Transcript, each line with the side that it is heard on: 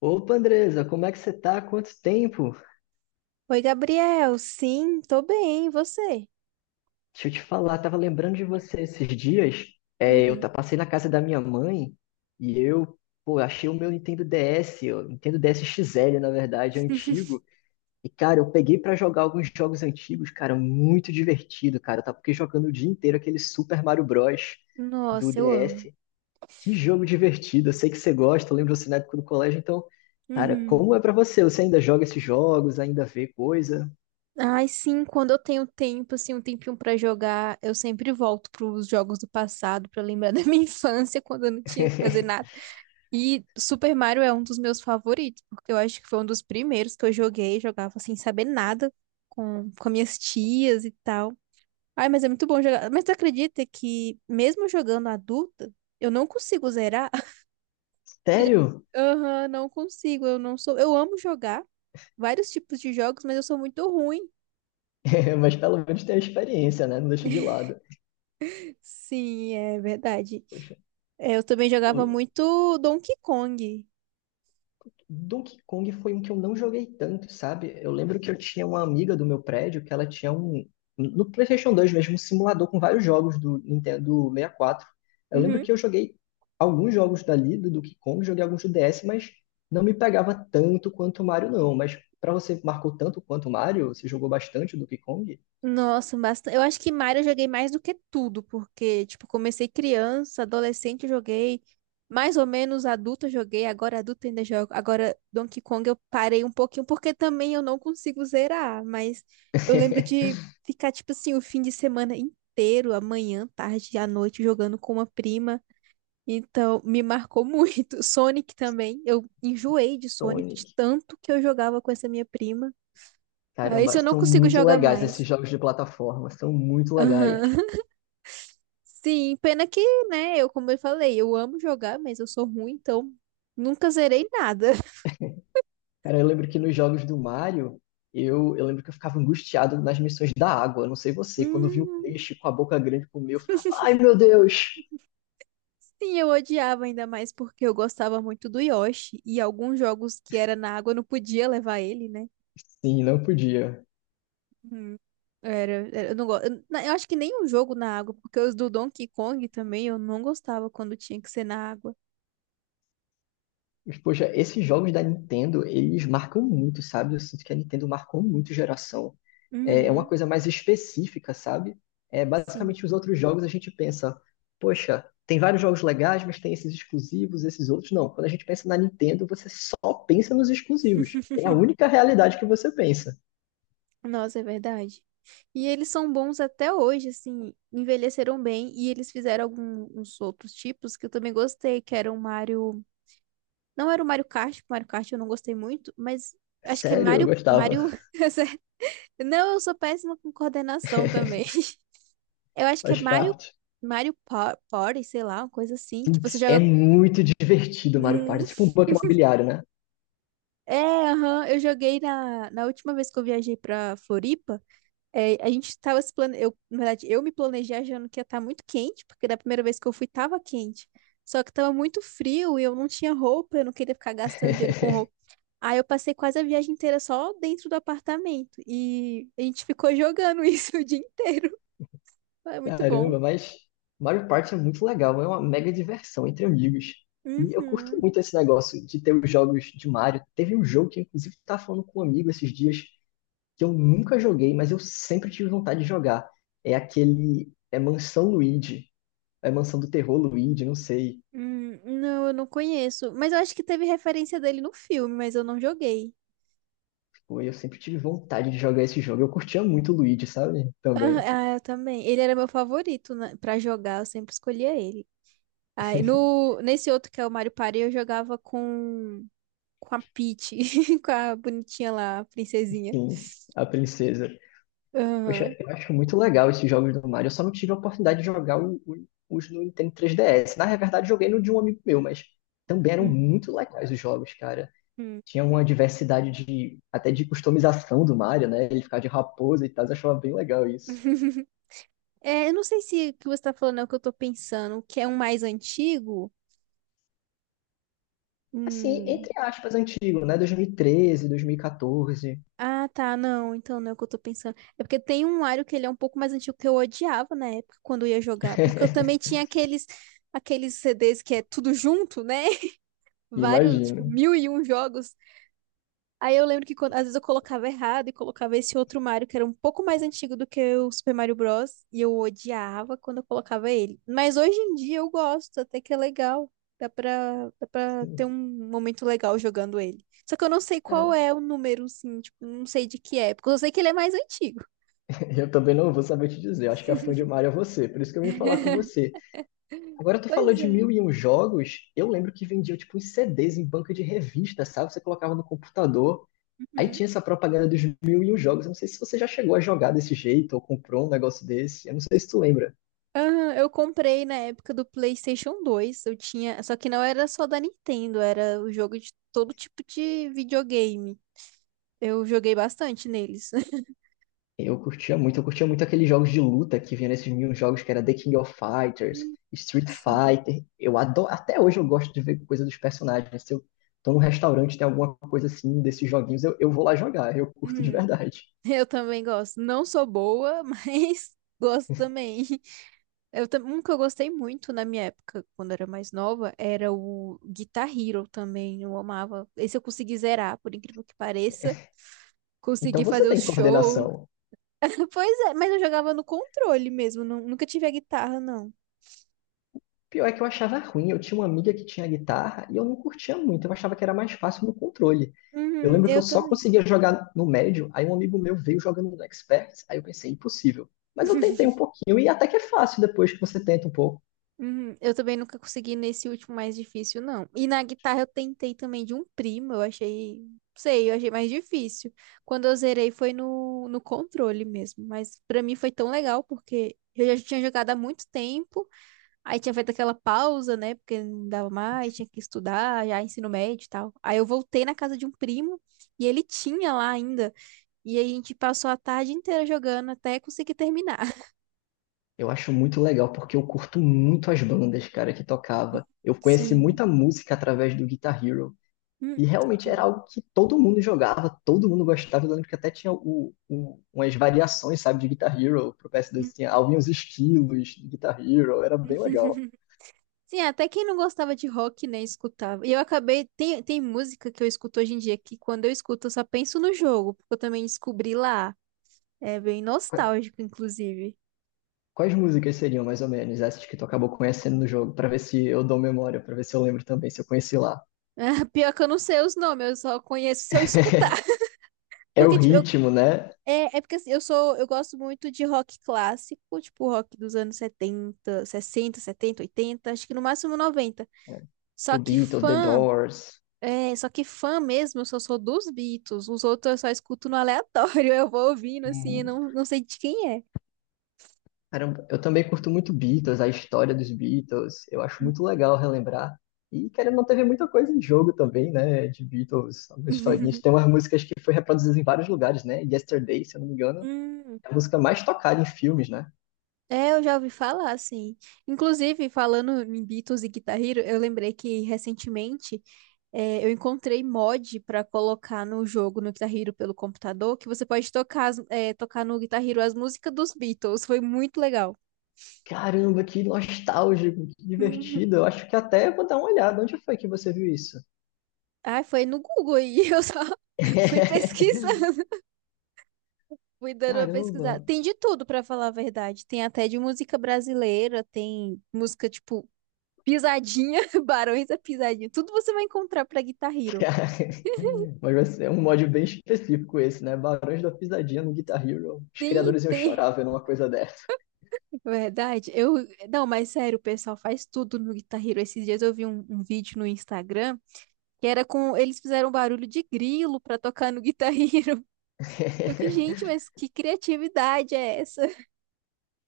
left: Opa, Andresa, como é que você tá? Quanto tempo?
right: Oi, Gabriel. Sim, tô bem. E você?
left: Deixa eu te falar, tava lembrando de você esses dias.
right: Uhum.
left: Passei na casa da minha mãe e pô, achei o meu Nintendo DS, o Nintendo DS XL, na verdade, antigo. E, cara, eu peguei pra jogar alguns jogos antigos, cara, muito divertido, cara. Tá porque jogando o dia inteiro aquele Super Mario Bros. Do
right: Nossa, eu amo.
left: DS. Que jogo divertido, eu sei que você gosta, eu lembro você na época do colégio, então, cara,
right: Uhum.
left: como é pra você? Você ainda joga esses jogos, ainda vê coisa?
right: Ai, sim, quando eu tenho tempo, assim, um tempinho pra jogar, eu sempre volto pros jogos do passado pra lembrar da minha infância, quando eu não tinha que fazer nada. E Super Mario é um dos meus favoritos, porque eu acho que foi um dos primeiros que eu joguei, jogava sem saber nada com minhas tias e tal. Ai, mas é muito bom jogar. Mas tu acredita que mesmo jogando adulta, eu não consigo zerar? Você já-
left: Sério?
right: Aham, não consigo, eu não sou. Eu amo jogar vários tipos de jogos, mas eu sou muito ruim.
left: Mas pelo menos tem a experiência, né? Não deixa de lado.
right: Sim, é verdade.
left: Poxa,
right: É, eu também
left: o
right: jogava muito Donkey Kong.
left: Donkey Kong foi um que eu não joguei tanto, sabe? Eu lembro que eu tinha uma amiga do meu prédio que ela tinha um. No PlayStation 2 mesmo, um simulador com vários jogos do Nintendo 64. Eu lembro
right: Uhum.
left: que eu joguei alguns jogos dali, do Donkey Kong, joguei alguns do DS, mas não me pegava tanto quanto o Mario, não. Mas pra você, marcou tanto quanto o Mario? Você jogou bastante o Donkey Kong?
right: Nossa, bastante. Eu acho que Mario eu joguei mais do que tudo, porque, tipo, comecei criança, adolescente eu joguei, mais ou menos adulto eu joguei, agora adulto ainda jogo. Agora Donkey Kong eu parei um pouquinho, porque também eu não consigo zerar, mas eu lembro de ficar, tipo assim, o fim de semana inteiro, amanhã, tarde, à noite, jogando com uma prima. Então, me marcou muito. Sonic também, eu enjoei de Sonic, de
left: Sonic.
right: tanto que eu jogava com essa minha prima. Ah, esse
left: Caramba,
right: eu não
left: são
right: consigo
left: muito
right: jogar
left: legais
right: mais.
left: esses jogos de plataforma, são muito legais.
right: Aham. Sim, pena que, né, eu, como eu falei, eu amo jogar, mas eu sou ruim, então nunca zerei nada.
left: Cara, eu lembro que nos jogos do Mario, eu lembro que eu ficava angustiado nas missões da água. Não sei você, quando eu vi o
right: Hum,
left: peixe com a boca grande comer, eu ficava, ai meu Deus!
right: sim, eu odiava ainda mais porque eu gostava muito do Yoshi e alguns jogos que era na água eu não podia levar ele, né?
left: Sim, não podia.
right: Hum, eu não gosto. Eu acho que nem um jogo na água, porque os do Donkey Kong também eu não gostava quando tinha que ser na água.
left: Mas, poxa, esses jogos da Nintendo, eles marcam muito, sabe? Eu sinto que a Nintendo marcou muito geração. É uma
right: Uhum,
left: coisa mais específica, sabe? É,
right: sim.
left: basicamente, os outros jogos a gente pensa, poxa, tem vários jogos legais, mas tem esses exclusivos, esses outros não. Quando a gente pensa na Nintendo, você só pensa nos exclusivos. É a única realidade que você pensa.
right: Nossa, é verdade. E eles são bons até hoje, assim, envelheceram bem e eles fizeram alguns outros tipos que eu também gostei, que era o Mario, não era o Mario Kart, porque o Mario Kart eu não gostei muito, mas acho que é
left: Sério, eu
right: Mario, Mario,
left: gostava.
right: não, eu sou péssima com coordenação também. Eu acho que é
left: Faz
right: Mario,
left: parte.
right: Mario Party, sei lá, uma coisa assim, que você
left: Putz, é
right: joga.
left: muito divertido Mario Party.
right: Hum,
left: É tipo um banco imobiliário, né?
right: é, aham, eu joguei na última vez que eu viajei pra Floripa. É, a gente tava se plane... eu, na verdade, eu me planejei achando que ia estar muito quente, porque da primeira vez que eu fui tava quente. Só que tava muito frio e eu não tinha roupa, eu não queria ficar gastando dinheiro com roupa. Aí eu passei quase a viagem inteira só dentro do apartamento e a gente ficou jogando isso o dia inteiro. É muito bom.
left: Caramba, mas Mario Party é muito legal, é uma mega diversão entre amigos. E eu curto
right: Uhum.
left: muito esse negócio de ter os jogos de Mario. Teve um jogo que, inclusive, estava falando com um amigo esses dias, que eu nunca joguei, mas eu sempre tive vontade de jogar. É aquele. É Mansão Luigi. É Mansão do Terror Luigi, não sei.
right: Não, eu não conheço. Mas eu acho que teve referência dele no filme, mas eu não joguei.
left: Pô, eu sempre tive vontade de jogar esse jogo. Eu curtia muito o Luigi, sabe?
right: Ah,
left: Também.
right: ah, eu também. Ele era meu favorito, né, pra jogar, eu sempre escolhia ele. Aí, no, nesse outro que é o Mario Party, eu jogava com a Peach, com a bonitinha lá, a princesinha.
left: Sim, a princesa.
right: Aham.
left: Poxa, eu acho muito legal esses jogos do Mario. Eu só não tive a oportunidade de jogar os no Nintendo 3DS. Na verdade, joguei no de um amigo meu, mas também eram muito legais os jogos, cara.
right: Uhum.
left: Tinha uma diversidade de até de customização do Mario, né? Ele ficava de raposa e tal, eu achava bem legal isso.
right: É, eu não sei se o que você tá falando é o que eu tô pensando, que é um mais antigo.
left: Assim,
right: Hum.
left: entre aspas, antigo, né? 2013, 2014.
right: Ah, tá, não, então não é o que eu tô pensando. É porque tem um Mario que ele é um pouco mais antigo que eu odiava na época quando eu ia jogar, porque eu também tinha aqueles CDs que é tudo junto, né? Vários,
left: Imagino.
right: tipo, mil e um jogos. Aí eu lembro que às vezes eu colocava errado e colocava esse outro Mario que era um pouco mais antigo do que o Super Mario Bros. E eu odiava quando eu colocava ele. Mas hoje em dia eu gosto, até que é legal. Dá pra ter um momento legal jogando ele. Só que eu não sei qual
left: Cara,
right: é o número, assim, tipo, não sei de que época. Eu sei que ele é mais antigo.
left: eu também não vou saber te dizer. Eu acho que a fã de Mario é você, por isso que eu vim falar com você. Agora tu falou
right: Pois
left: de
right: é.
left: mil e um jogos, eu lembro que vendia tipo uns CDs em banca de revista, sabe? Você colocava no computador, aí
right: Uhum.
left: tinha essa propaganda dos mil e um jogos. Eu não sei se você já chegou a jogar desse jeito ou comprou um negócio desse, eu não sei se tu lembra.
right: Aham, eu comprei na época do PlayStation 2. Eu tinha, só que não era só da Nintendo, era o jogo de todo tipo de videogame. Eu joguei bastante neles.
left: Eu curtia muito aqueles jogos de luta que vinha nesses mil e um jogos que era The King of Fighters, Street
right: Sim.
left: Fighter. Eu adoro, até hoje eu gosto de ver coisa dos personagens. Se eu tô num restaurante, tem alguma coisa assim desses joguinhos, eu vou lá jogar, eu curto de
right: Hum,
left: verdade.
right: eu também gosto. Não sou boa, mas gosto também. Um que eu gostei muito na minha época, quando eu era mais nova, era o Guitar Hero também. Eu amava. Esse eu consegui zerar, por incrível que pareça.
left: Então
right: Consegui fazer
left: você
right: o
left: tem
right: show.
left: coordenação.
right: Pois é, mas eu jogava no controle mesmo. Nunca tive a guitarra, não.
left: Pior é que eu achava ruim. Eu tinha uma amiga que tinha guitarra e eu não curtia muito. Eu achava que era mais fácil no controle. Eu
right: Uhum,
left: lembro que
right: eu
left: eu só
right: também.
left: conseguia jogar no médio, aí um amigo meu veio jogando no expert, aí eu pensei, impossível. Mas eu tentei um pouquinho e até que é fácil depois que você tenta um pouco.
right: Uhum, eu também nunca consegui nesse último mais difícil, não. E na guitarra eu tentei também de um primo, eu achei mais difícil. Quando eu zerei foi no controle mesmo, mas pra mim foi tão legal porque eu já tinha jogado há muito tempo, aí tinha feito aquela pausa, né, porque não dava mais, tinha que estudar, já ensino médio e tal. Aí eu voltei na casa de um primo e ele tinha lá ainda, e aí a gente passou a tarde inteira jogando até conseguir terminar.
left: Eu acho muito legal porque eu curto muito as bandas, cara, que tocava. Eu conheci
right: Sim.
left: muita música através do Guitar Hero.
right: Hum,
left: E
right: eu
left: realmente era
right: também.
left: algo que todo mundo jogava, todo mundo gostava. Eu lembro que até tinha umas variações, sabe, de Guitar Hero pro PS2. Tinha alguns estilos de Guitar Hero, era bem legal.
right: Sim, até quem não gostava de rock, né, escutava. E eu acabei. Tem música que eu escuto hoje em dia que quando eu escuto eu só penso no jogo, porque eu também descobri lá. É bem
left: Qua-
right: nostálgico, inclusive.
left: Quais músicas seriam, mais ou menos, essas que tu acabou conhecendo no jogo? Pra ver se eu dou memória, pra ver se eu lembro também, se eu conheci lá.
right: Pior que eu não sei os nomes, eu só conheço se eu escutar.
left: É o
right: Porque, tipo, eu.
left: ritmo, né?
right: É porque assim, eu gosto muito de rock clássico, tipo rock dos anos 70 60 70 80 acho que no máximo 90.
left: É.
right: Só
left: Tipo
right: que
left: Beatles, The
right: fã.
left: Doors.
right: É, só que fã mesmo, eu só sou dos Beatles. Os outros eu só escuto no aleatório. Eu vou ouvindo, assim, eu não sei de quem é.
left: Caramba, eu também curto muito Beatles, a história dos Beatles. Eu acho muito legal relembrar. E, querendo ou não, teve muita coisa em jogo também, né? De Beatles, algumas historinhas. Tem umas músicas que foi reproduzidas em vários lugares, né? Yesterday, se eu não me engano,
right: Hum,
left: é a música mais tocada em filmes, né?
right: é, eu já ouvi falar, assim. Inclusive, falando em Beatles e Guitar Hero, eu lembrei que recentemente eu encontrei mod pra colocar no jogo, no Guitar Hero pelo computador, que você pode tocar, tocar no Guitar Hero as músicas dos Beatles. Foi muito legal.
left: Caramba, que nostálgico, que
right: Uhum.
left: divertido. Eu acho que até vou dar uma olhada. Onde foi que você viu isso?
right: Ai, foi no Google aí, eu só fui pesquisando. Fui dando uma
left: Caramba!
right: pesquisada. Tem de tudo, pra falar a verdade. Tem até de música brasileira, tem música tipo Pisadinha, Barões da Pisadinha. Tudo você vai encontrar pra Guitar Hero.
left: Mas vai ser um mod bem específico esse, né? Barões da Pisadinha no Guitar Hero. Os
right: Tem,
left: criadores iam
right: tem.
left: chorar vendo uma coisa dessa.
right: Verdade. Eu, não, mas sério, o pessoal faz tudo no Guitar Hero. Esses dias eu vi um, vídeo no Instagram que era com eles fizeram um barulho de grilo pra tocar no Guitar Hero. Eu que, gente, mas que criatividade é essa?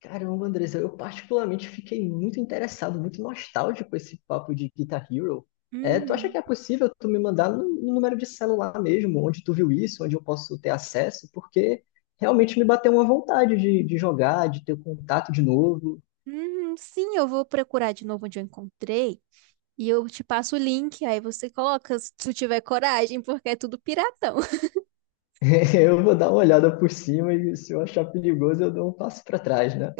left: Caramba, Andressa, eu particularmente fiquei muito interessado, muito nostálgico com esse papo de Guitar Hero. É, tu acha que
right: Uhum.
left: é possível tu me mandar no número de celular mesmo, onde tu viu isso, onde eu posso ter acesso? Porque realmente me bateu uma vontade de jogar, de ter contato de novo.
right: Uhum, sim, eu vou procurar de novo onde eu encontrei. E eu te passo o link, aí você coloca se tu tiver coragem, porque é tudo piratão.
left: Eu vou dar uma olhada por cima e se eu achar perigoso, eu dou um passo para trás, né?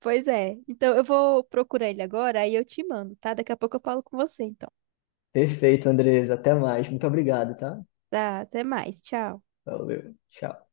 right: Pois é. Então eu vou procurar ele agora, aí eu te mando, tá? Daqui a pouco eu falo com você, então.
left: Perfeito, Andressa, até mais. Muito obrigado, tá?
right: Tá, até mais. Tchau.
left: Valeu, tchau.